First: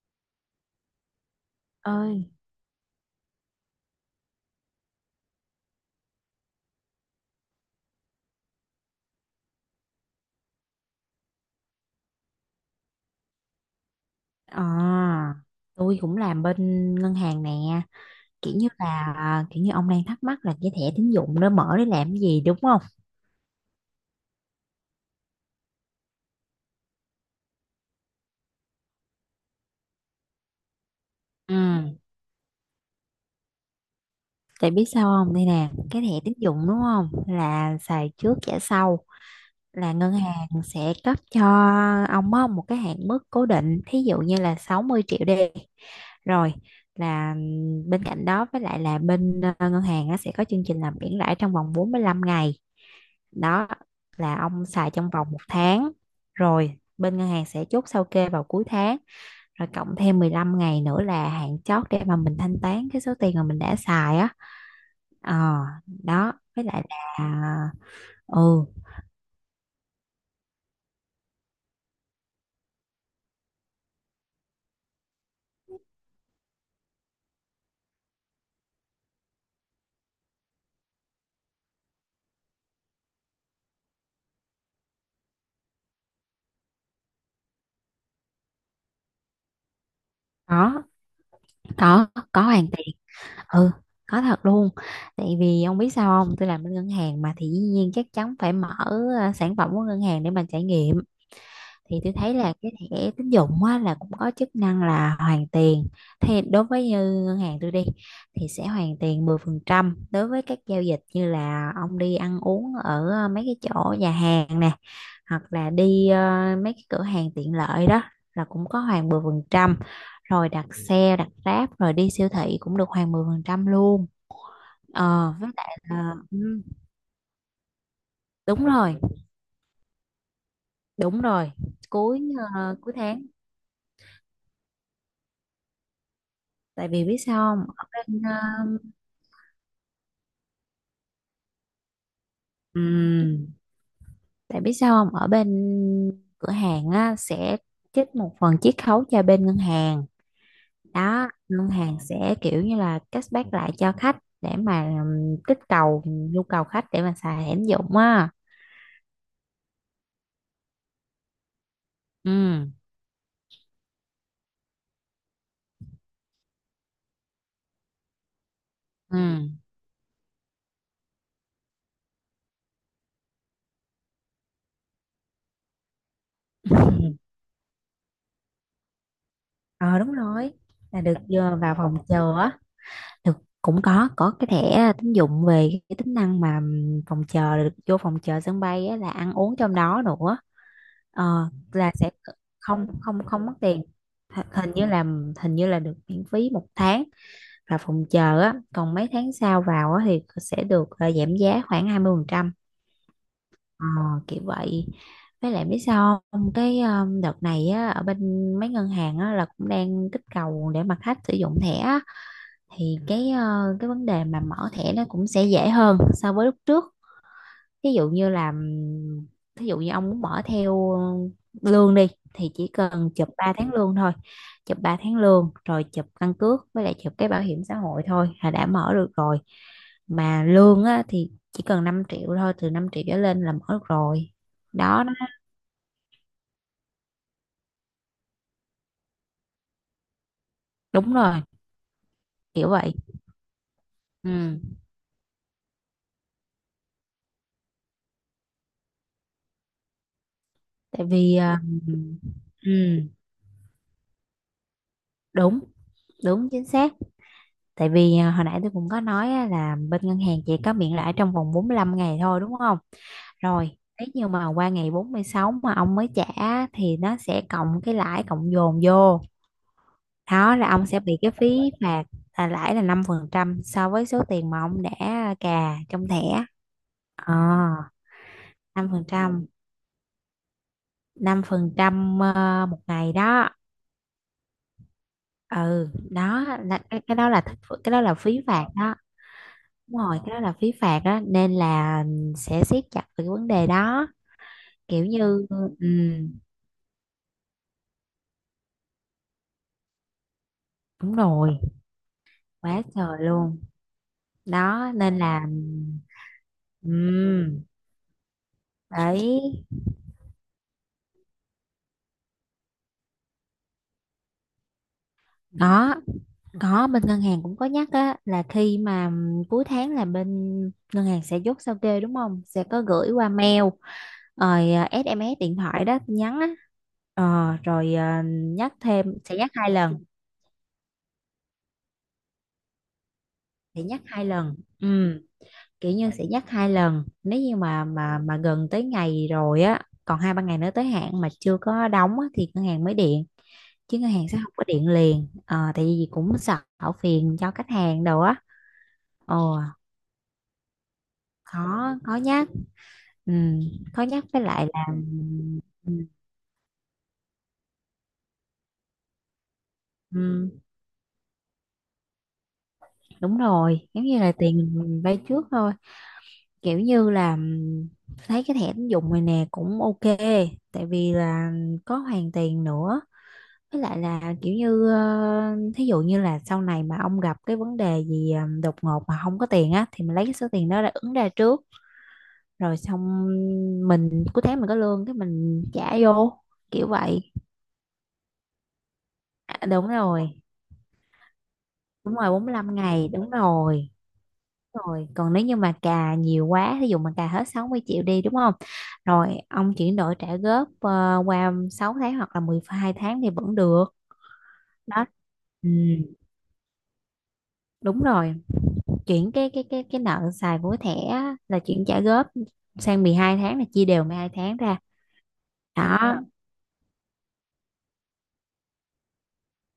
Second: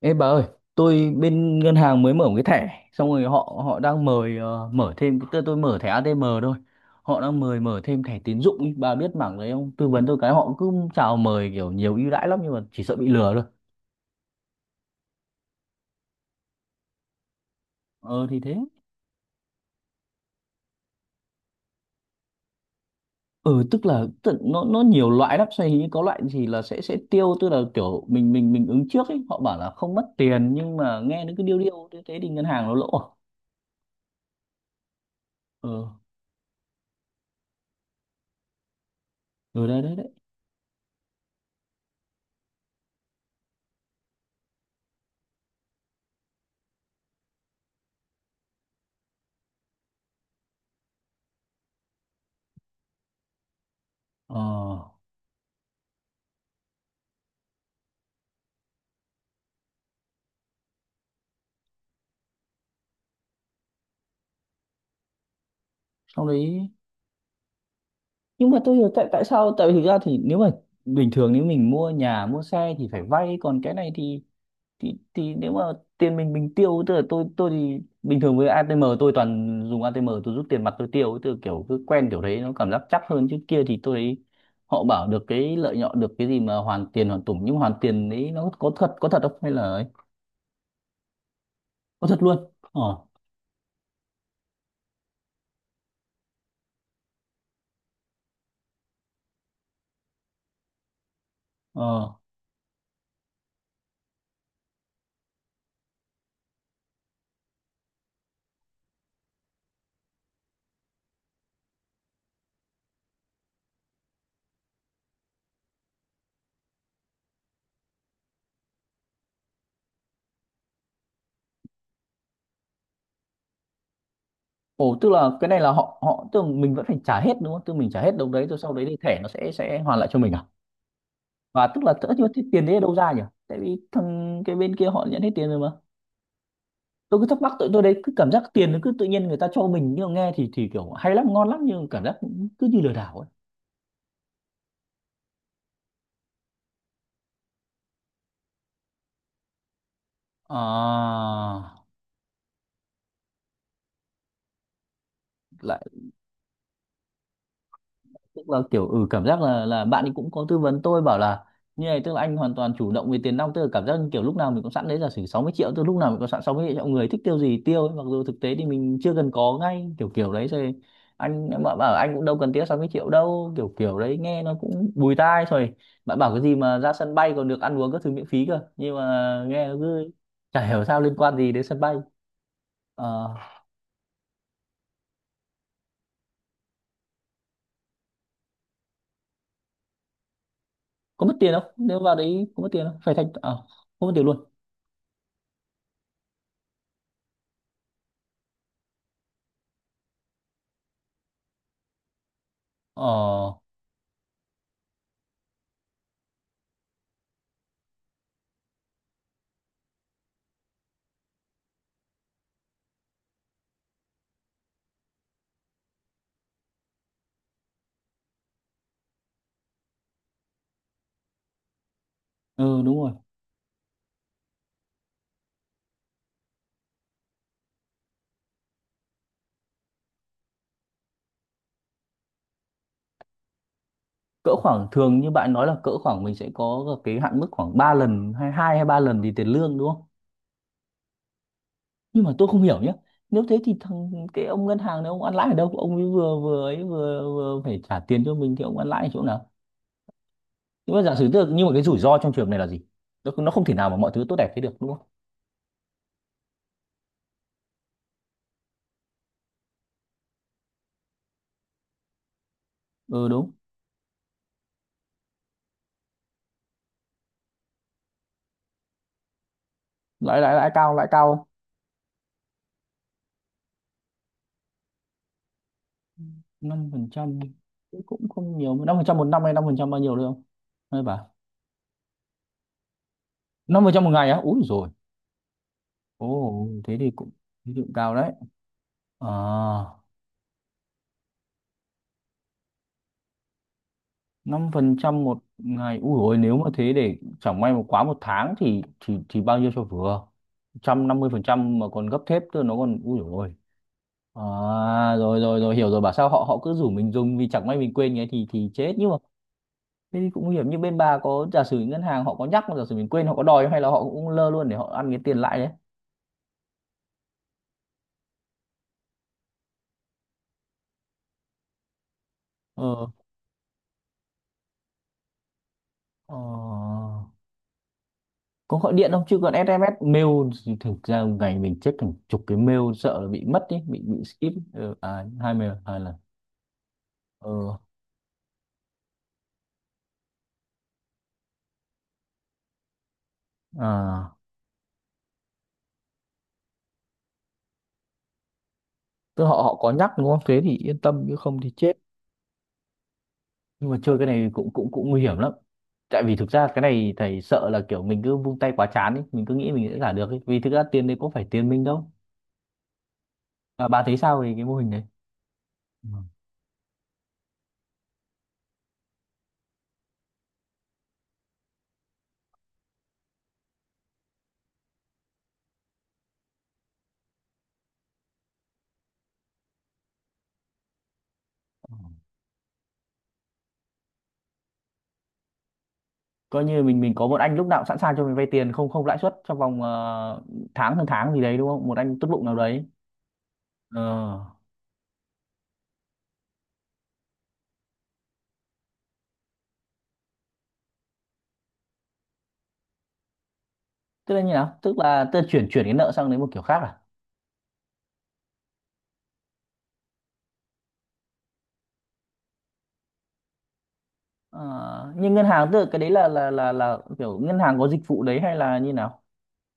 Ê bà ơi, tôi bên ngân hàng mới mở Ơi. một cái thẻ, xong rồi họ họ đang mời mở thêm tôi mở thẻ ATM thôi. Họ đang mời mở thêm thẻ tín dụng ý. Bà biết mảng đấy không? Tư vấn tôi cái họ cứ chào mời kiểu nhiều ưu đãi lắm nhưng mà chỉ sợ bị lừa thôi. ờ tôi cũng làm bên ngân hàng nè. Ờ thì thế. Kiểu như ông đang thắc mắc là cái thẻ tín dụng đó mở để làm cái gì, đúng không? Ừ, nó nhiều loại lắm, xoay hình như có loại gì là sẽ tiêu, tức là kiểu mình ứng trước ấy, họ bảo là không mất tiền nhưng mà nghe nó cứ Ừ, điêu điêu, thế thế thì ngân hàng nó lỗ à? tại biết sao không, đây Ờ. nè cái thẻ tín dụng, đúng không, là xài trước trả sau. Ừ, đấy Là đấy đấy. ngân hàng sẽ cấp cho ông á, một cái hạn mức cố định, thí dụ như là 60 triệu đi. Rồi là bên cạnh đó, với lại là bên ngân hàng á, sẽ có chương trình làm miễn lãi trong vòng 45 ngày. Đó là Ờ, ông xài trong vòng một tháng, rồi bên ngân hàng sẽ chốt sao kê vào cuối tháng, rồi cộng thêm 15 ngày nữa là hạn chót để mà mình thanh toán cái số tiền mà mình đã xài á. ờ xong đó với đấy lại là ờ, nhưng mà ừ, tôi hiểu, tại tại sao, tại vì thực ra thì nếu mà bình thường nếu mình mua nhà mua xe thì phải vay, còn cái này thì thì nếu mà tiền mình tiêu, tức là tôi thì bình thường với ATM tôi toàn dùng ATM, tôi rút tiền mặt tôi tiêu, từ kiểu cứ quen kiểu đấy nó cảm giác chắc hơn, chứ kia thì tôi thấy họ bảo được cái lợi nhuận, được cái gì mà hoàn tiền hoàn tủng, nhưng mà hoàn tiền đấy nó có thật, có thật không hay là ấy? có Có có thật có luôn hoàn tiền. ờ. Ừ, có thật luôn. Tại vì ông biết sao không, tôi làm bên ngân hàng mà, thì dĩ nhiên chắc chắn phải mở sản phẩm của ngân hàng để mà trải nghiệm. Thì tôi Ờ. thấy là cái thẻ tín dụng á, là cũng có chức năng là hoàn tiền. Thì đối với như ngân hàng tôi đi, thì sẽ hoàn tiền 10% đối với các giao dịch như là ông đi ăn uống ở mấy cái chỗ nhà hàng nè, hoặc là đi mấy cái cửa hàng tiện lợi đó là cũng có hoàn 10%. Rồi đặt xe, đặt Grab, rồi đi siêu thị cũng được hoàn 10% luôn. Ồ, tức là cái Với này là lại họ là, họ tức là ừ, mình vẫn phải trả hết đúng không? Tức là mình trả hết đồng đấy rồi đúng sau đấy thì rồi, thẻ nó sẽ hoàn lại cho mình à? đúng rồi. Và tức là tất cuối nhiên cái tiền đấy ở Cuối đâu ra nhỉ? tháng. Tại vì thằng cái bên kia họ nhận hết tiền rồi mà. Tại vì biết Tôi cứ thắc mắc sao tụi không tôi ở đấy cứ bên cảm ờ, giác tiền nó cứ tự nhiên người ta cho mình, nhưng mà nghe thì kiểu hay lắm ngon lắm, nhưng cảm giác cũng cứ như lừa đảo ấy. ừm, Tại biết sao không ở bên cửa hàng á, sẽ trích một phần chiết khấu cho bên ngân hàng. À, Đó, ngân hàng sẽ kiểu như là cashback lại cho khách, để mà kích lại cầu nhu cầu khách để mà xài hẻm dụng á. tức là kiểu ừ, cảm giác là bạn ấy cũng có tư vấn tôi, bảo là như này tức là anh hoàn Ừ, toàn chủ động về tiền nong, tức là cảm giác như kiểu lúc nào mình cũng sẵn đấy, giả sử 60 triệu, tức là lúc nào mình cũng sẵn 60 triệu, người thích tiêu gì tiêu ấy. Mặc dù thực tế thì mình chưa ừ. cần có ngay, kiểu kiểu đấy rồi anh em bạn bảo anh cũng đâu cần tiêu 60 triệu đâu, kiểu kiểu đấy nghe nó cũng bùi tai rồi. Bạn bảo cái gì mà ra sân bay còn được ăn uống các thứ miễn phí cơ, nhưng mà nghe nó Ờ, cứ đúng rồi, chả hiểu sao là liên được, quan gì đến vào sân bay. phòng chờ á. Ờ, Thực cũng có cái thẻ tín dụng về cái tính năng mà phòng chờ, được vô phòng chờ sân bay á, là ăn uống trong đó nữa. có mất Ờ, tiền không, là nếu sẽ... vào đấy có mất tiền không, không phải không, thanh không mất tiền. không mất tiền luôn? Hình như là, hình như là được miễn phí một tháng. Và phòng chờ á, còn mấy tháng sau vào á, thì sẽ được giảm giá khoảng 20%. Ờ. Ờ, kiểu vậy. Với lại biết sao không, cái đợt này á, ở bên mấy ngân hàng á, là cũng đang kích cầu để mà khách sử dụng thẻ. Thì cái vấn đề mà mở thẻ nó cũng sẽ dễ hơn so với lúc trước. Ví dụ như là thí dụ như ông muốn mở theo lương đi, thì chỉ Ừ đúng cần rồi, chụp 3 tháng lương thôi. Chụp 3 tháng lương, rồi chụp căn cước, với lại chụp cái bảo hiểm xã hội thôi là đã mở được rồi. Mà lương á, thì chỉ cần 5 triệu thôi, từ 5 triệu trở lên là mở được rồi. cỡ khoảng, đó nó- thường như bạn nói là cỡ khoảng mình sẽ có cái hạn mức khoảng 3 lần, hay hai hay ba lần thì tiền lương đúng không? Đúng rồi. Nhưng mà tôi không Kiểu hiểu vậy. nhé, nếu thế thì thằng cái Ừ. ông ngân hàng này ông ăn lãi ở đâu, ông ấy vừa phải trả tiền cho mình thì ông ăn lãi ở chỗ nào? Nhưng mà Tại giả sử vì tức là- nhưng mà cái ừ, rủi ro trong trường này là gì? ừ, Nó không thể nào mà mọi thứ tốt đẹp thế được đúng không? đúng, đúng, chính xác. Tại vì hồi nãy tôi cũng có nói á, là bên ngân hàng chỉ có miễn lãi trong vòng 45 ngày thôi, đúng không? Ừ đúng. Rồi, nếu như mà qua ngày 46 mà ông mới trả, thì nó sẽ cộng cái lãi cộng dồn vô. lãi lãi Đó là lãi ông cao, sẽ lãi bị cái cao. phí phạt, là lãi là 5% so với số tiền mà ông đã cà trong thẻ. Năm phần Ờ, trăm cũng không nhiều, năm năm phần phần trăm một năm trăm hay năm phần trăm, bao nhiêu được không hay bà? 5% một ngày đó. Năm phần trăm một ngày á, úi rồi. Ừ, đó Ồ là thế thì cũng, thế thì cũng cái đó cao là đấy. phí phạt đó. À, Đúng rồi, cái đó là phí phạt đó nên là sẽ siết chặt về cái vấn đề đó. năm phần Kiểu trăm một như, ừ, ngày. Ui dồi, ôi, nếu mà thế để chẳng may mà quá một tháng thì thì bao nhiêu cho vừa? Trăm đúng năm mươi phần rồi. trăm mà còn gấp thép cơ, nó Quá còn ui trời dồi ôi. luôn. Đó À, nên rồi là, rồi rồi hiểu rồi, bảo sao họ họ cứ rủ ừ, mình dùng, vì chẳng may mình quên cái thì chết, nhưng mà đấy. thế thì cũng nguy hiểm. Như bên bà có giả sử ngân hàng họ có nhắc, mà giả sử mình quên họ có đòi không? Hay là họ cũng lơ luôn để họ ăn cái tiền lãi đấy. Đó, có, bên ngân hàng cũng có nhắc á, là khi mà cuối tháng là bên ngân hàng sẽ chốt sao kê, đúng không, sẽ có Ờ. gửi qua mail, rồi SMS điện thoại đó, tin Ờ. nhắn á. Ờ, rồi nhắc Có gọi điện thêm, không, sẽ chứ nhắc còn hai SMS lần mail thì thực ra một ngày mình check hàng chục cái mail, sợ là bị mất ý, sẽ nhắc bị hai skip. lần Ừ, ừ, à, hai mail kiểu hai như lần. sẽ nhắc hai lần. Nếu như Ừ, mà gần tới ngày rồi á, còn hai ba ngày nữa tới hạn mà chưa có đóng á, thì ngân hàng mới điện. Chứ ngân hàng à, sẽ không có điện liền. Ờ, tại vì cũng sợ phiền cho khách hàng đồ á. tức họ Ồ, họ có nhắc đúng không, thế thì yên tâm chứ khó không thì chết. khó nhắc, ừ, Nhưng mà khó chơi nhắc. cái Với này lại cũng là, cũng cũng nguy hiểm lắm, ừ, tại vì thực ra cái này thầy sợ là kiểu mình cứ vung tay quá chán ý, mình cứ nghĩ mình sẽ giả được ấy, ừ, vì thực ra tiền đấy có phải tiền mình đâu. đúng Và rồi, bà giống thấy như là sao về tiền cái mô hình đấy? mình vay trước thôi. Ừ. Kiểu như là, thấy cái thẻ tín dụng này nè cũng ok. Tại vì là có hoàn tiền nữa. Với lại là kiểu như thí dụ như là sau này mà ông gặp cái vấn đề gì đột ngột mà không có tiền á, thì mình lấy cái số tiền đó ra ứng ra trước, rồi xong, mình cuối tháng mình có lương, cái mình trả vô, Coi như kiểu mình vậy. có một anh lúc nào cũng sẵn sàng cho mình vay tiền không không lãi suất trong vòng Đúng rồi, tháng hơn tháng gì đấy đúng không, một đúng anh tốt rồi, bụng bốn mươi nào lăm đấy. ngày đúng rồi. Ờ, Đúng rồi. Còn nếu như mà cà nhiều quá, thí dụ mà cà hết 60 triệu đi đúng không, rồi ông chuyển đổi trả góp qua 6 tháng hoặc là 12 tháng thì vẫn được. tức là như nào, tức Đó, là tôi chuyển ừ, chuyển cái nợ sang đến một kiểu khác à? đúng rồi. Chuyển cái nợ xài vối thẻ á, là chuyển trả góp sang 12 tháng, là chia đều 12 tháng ra. Ờ, nhưng ngân hàng tức là cái đấy Đó, là là kiểu ngân hàng có dịch vụ đấy hay là như nào?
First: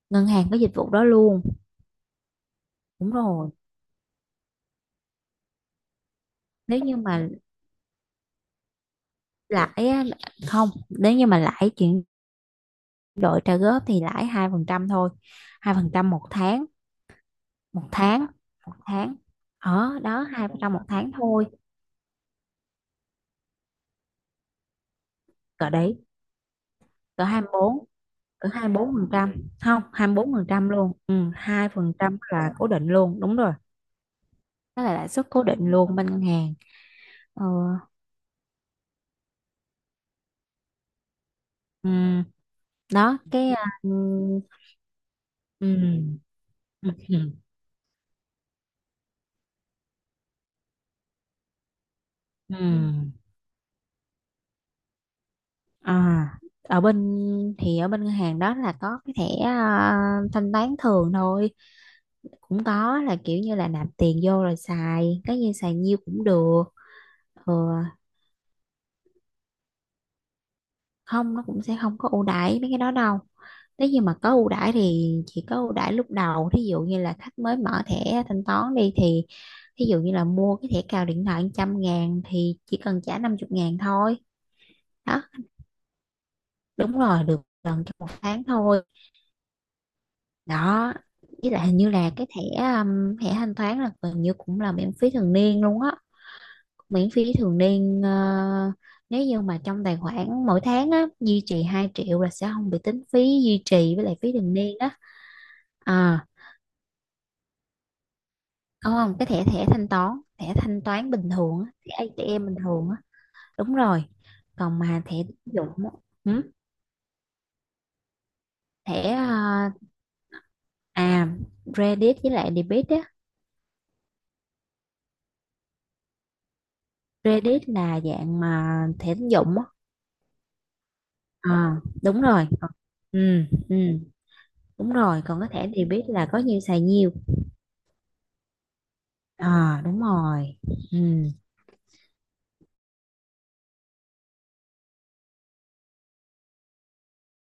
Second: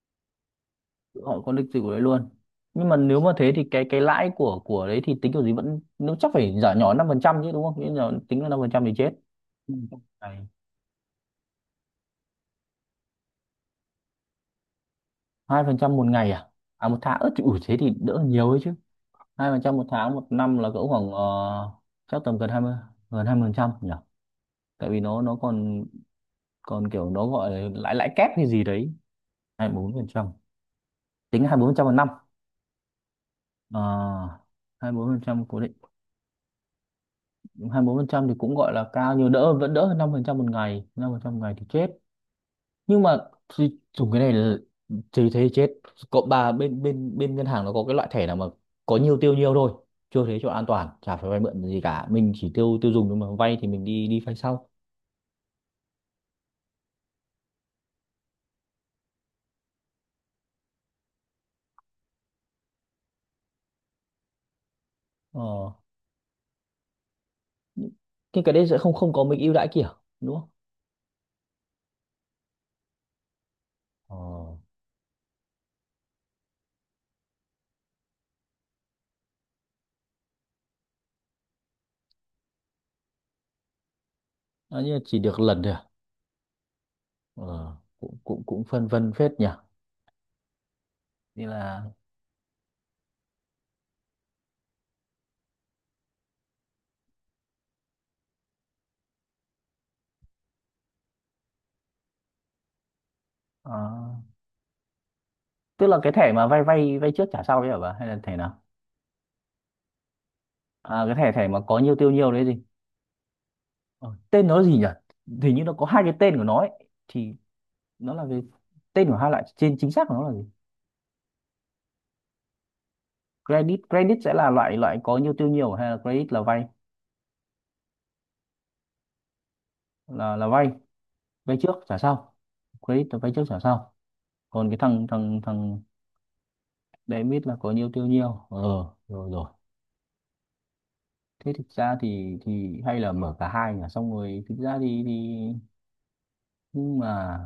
ngân hàng có dịch vụ đó Họ luôn. có dịch dịch vụ đấy luôn. Nhưng mà Đúng nếu mà rồi. thế thì cái lãi của đấy thì tính kiểu gì, vẫn nếu chắc phải giả Nếu nhỏ như năm phần mà trăm chứ đúng không? Nếu nhỏ tính là năm phần trăm thì chết. Ừ. lãi á, Này, không, nếu như mà lãi chuyển đổi trả góp thì lãi 2% thôi. hai Hai phần phần trăm một trăm một ngày à? tháng. À một tháng, ớt thì ủi, thế một thì đỡ tháng nhiều ấy chứ. một tháng Hai phần trăm một Ở tháng, đó một hai phần năm là trăm một cỡ tháng khoảng thôi. chắc tầm gần hai mươi, gần hai mươi phần trăm nhỉ. Tại vì nó Cỡ còn, đấy. còn kiểu cỡ nó hai gọi là bốn lãi lãi kép hay Cỡ gì hai đấy. bốn phần trăm Hai mươi Không, bốn phần hai trăm, bốn phần trăm luôn. Ừ, tính hai mươi 2 bốn phần trăm một phần năm. trăm là cố định luôn, đúng rồi. Ờ, Đó hai là mươi lãi bốn phần suất cố trăm cố định định. luôn bên ngân hàng. Ờ. Hai mươi bốn phần trăm thì cũng gọi là cao, nhưng đỡ, vẫn đỡ hơn 5% một ngày. 5% một ngày thì chết. Ừ. Nhưng mà Đó. Cái thì ừ, dùng cái này là- thì thế chết. ừ, Cộng bà, bên bên ừ, bên ngân hàng nó có cái loại thẻ nào mà có nhiều tiêu nhiều thôi, chưa thế cho an toàn, chả phải vay mượn gì cả, mình chỉ ừ. tiêu tiêu dùng, nhưng mà vay thì mình đi đi vay sau. Ở bên, thì ở bên ngân hàng đó là có cái thẻ thanh toán thường thôi, cũng có, là kiểu như là nạp tiền vô rồi xài, cái như Ờ, xài nhiêu cũng được. Ừ, nhưng cái đấy sẽ không không có mấy ưu đãi kiểu, đúng không? không, nó cũng sẽ không có ưu đãi mấy cái đó đâu. Nếu như mà có ưu đãi thì chỉ có ưu đãi lúc đầu, thí dụ như là khách mới mở thẻ thanh toán đi, thì thí dụ như là mua cái thẻ cào điện thoại 100.000 thì chỉ cần trả 50 ngàn thôi. Ờ, à, nhưng mà chỉ Đó. được lần thôi à? Đúng rồi, được Ờ, gần trong một cũng cũng tháng cũng thôi. phân vân phết nhỉ. Đó, Thế với lại hình là, như là cái thẻ, thẻ thanh toán là gần như cũng là miễn phí thường niên luôn á. Miễn phí thường niên. Ờ, Nếu như mà trong tài khoản mỗi tháng á duy trì 2 triệu là sẽ không bị tính phí duy trì với lại à, phí thường niên á. tức là cái À, thẻ mà vay vay vay trước trả sau đấy hả bà, hay là thẻ nào, không, không, cái thẻ thẻ thanh toán. Thẻ thanh à, toán cái bình thẻ thẻ mà thường á, có nhiều thẻ tiêu nhiều đấy ATM bình gì. thường á. Đúng rồi. Ờ, tên nó là gì Còn nhỉ, mà thẻ tín hình như dụng nó có á, hai cái tên của ừ, nó ấy, thì nó là về thẻ tên của hai loại trên, chính xác của nó là gì? à credit với lại debit á. Credit, credit sẽ là loại, loại có nhiều tiêu nhiều hay là credit là vay, Credit là dạng mà thẻ tín dụng á. là vay vay trước À, trả đúng sau? rồi. Còn... Credit là vay trước ừ, trả ừ, sau, còn cái đúng thằng rồi. Còn thằng cái thẻ thằng debit là có nhiêu xài nhiêu. debit là có nhiều tiêu nhiều ờ, rồi rồi. À, đúng rồi. Ừ, Thế thực ra thì hay là mở cả hai nhỉ, xong rồi thực ra thì, nhưng mà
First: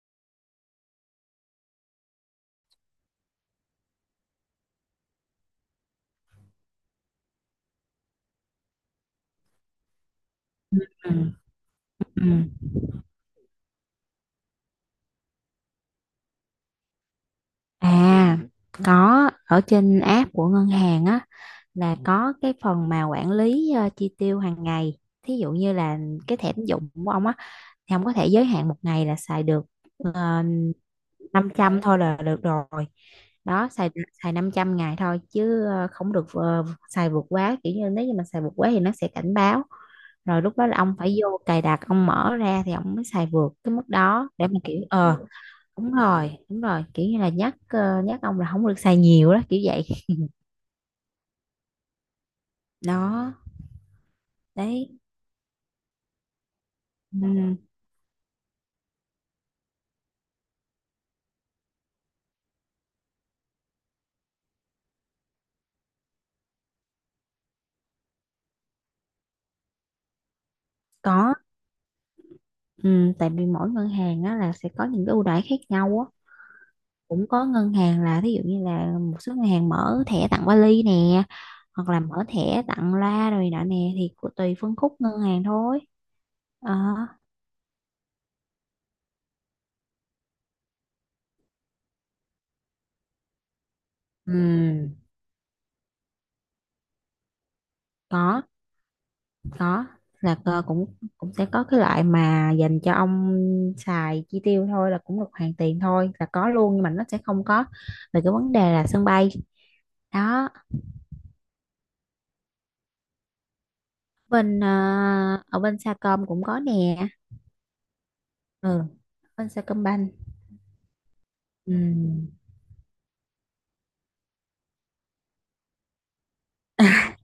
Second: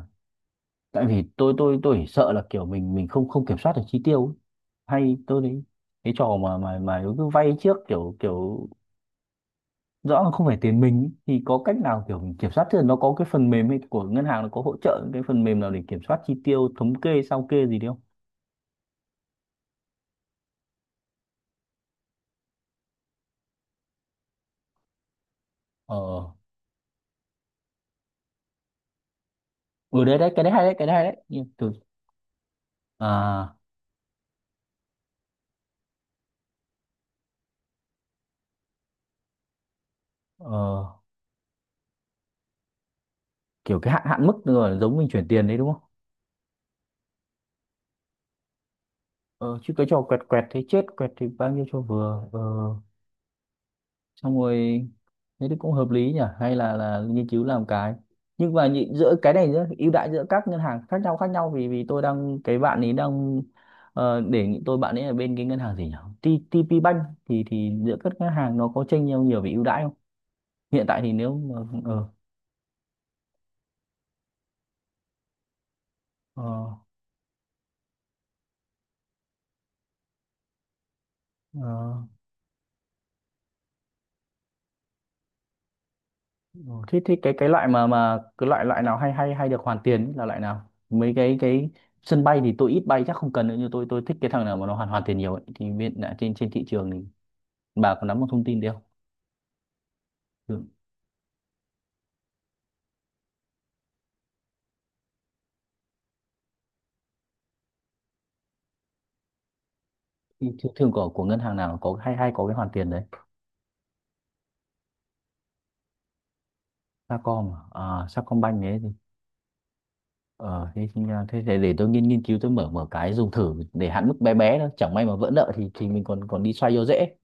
tại vì tôi tôi chỉ sợ là kiểu mình không không kiểm soát được chi tiêu ấy. Hay tôi đấy, cái trò mà mà cứ vay trước kiểu kiểu rõ là không phải tiền mình ấy. ừ, Thì có cách nào kiểu ừ. mình kiểm soát tiền, nó có cái phần mềm hay của ngân hàng nó có hỗ trợ những cái phần mềm nào để kiểm soát chi tiêu, thống kê sao kê gì đấy không? À, có, ở trên app của ngân hàng á, là có cái phần mà quản lý chi tiêu hàng ngày. Thí dụ như Ờ. là cái thẻ tín dụng của ông á, thì ông có thể giới hạn một ngày là xài được Ừ đấy đấy, cái ờ, đấy hay đấy, cái đấy hay đấy. Nhưng năm từ, trăm thôi là được rồi. à, Đó, xài xài 500 ngày thôi. Chứ không được, xài vượt quá. Kiểu như nếu như mà xài vượt quá thì nó sẽ cảnh báo, rồi lúc đó là ờ, ông phải vô cài đặt, ông mở ra thì ông mới xài vượt cái kiểu mức cái hạn hạn đó, mức để mà kiểu rồi, giống mình ờ... chuyển tiền đấy đúng không? Đúng rồi, đúng rồi, kiểu như là nhắc, nhắc ông là không được xài nhiều đó, Ờ kiểu chứ vậy. cái trò quẹt quẹt thế chết, quẹt thì bao nhiêu cho vừa, ờ. Đó. Xong rồi, Đấy. thế thì cũng hợp lý nhỉ, hay là nghiên cứu Ừ, làm cái, nhưng mà nhị- giữa cái này giữa ưu đãi giữa các ngân hàng khác nhau, khác nhau vì vì tôi đang cái bạn ấy đang đề nghị tôi, bạn ấy ở bên cái ngân hàng gì nhỉ, T- TP Bank, thì giữa các ngân hàng nó có chênh nhau nhiều về ưu đãi không? Hiện tại thì có. nếu mà ờ, Ừ, tại vì mỗi ngân hàng á, là sẽ có những cái ưu đãi khác nhau á. ờ, Cũng có ngân hàng là, thí dụ như là, một số ngân hàng mở thẻ tặng vali nè, hoặc là ờ, mở thẻ tặng loa rồi nọ nè, thì tùy phân khúc ngân hàng thôi. ờ, Ờ. thế thế cái loại mà cái loại, loại nào hay hay hay được hoàn tiền ấy, là loại nào mấy cái sân bay thì tôi ít bay chắc không cần nữa, nhưng tôi thích cái thằng nào mà nó hoàn Ừm, hoàn tiền nhiều ấy. Thì hiện tại trên trên thị trường bà có nắm được có, thông tin đấy không? có. Là cơ thường, cũng cũng sẽ có cái loại mà dành cho ông xài chi tiêu thôi là cũng được hoàn tiền thôi, là có luôn, nhưng mà nó sẽ không có về cái vấn đề là sân bay. Đó. Thường của ngân hàng nào có hay hay có cái hoàn tiền đấy? bên ờ, Ở bên Sacom cũng có nè. Sacom à, Sacombank đấy Ừ, gì? bên Sacombank. Ờ thế, thì- à, thế Ừ. để tôi nghiên nghiên cứu tôi mở, mở cái dùng thử để hạn mức bé bé thôi, chẳng may mà vỡ nợ thì mình còn còn đi xoay vô dễ,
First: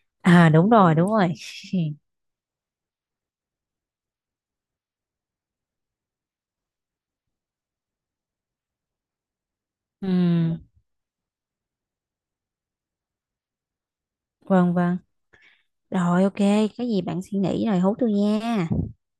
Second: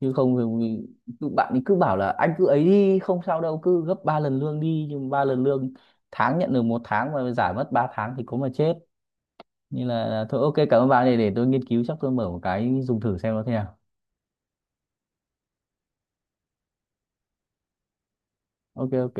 chứ À, không đúng rồi, đúng thì- cứ- rồi. bạn ấy cứ bảo là anh cứ ấy đi không sao đâu, cứ gấp 3 lần lương đi, nhưng ba lần lương tháng nhận được một tháng mà giải mất 3 tháng thì có mà chết, nên Ừ, là thôi ok cảm ơn bạn, để tôi nghiên cứu chắc tôi mở một cái dùng thử xem nó thế nào. vâng, vâng. Rồi ok, cái gì bạn suy nghĩ rồi hú tôi nha. Ok ok.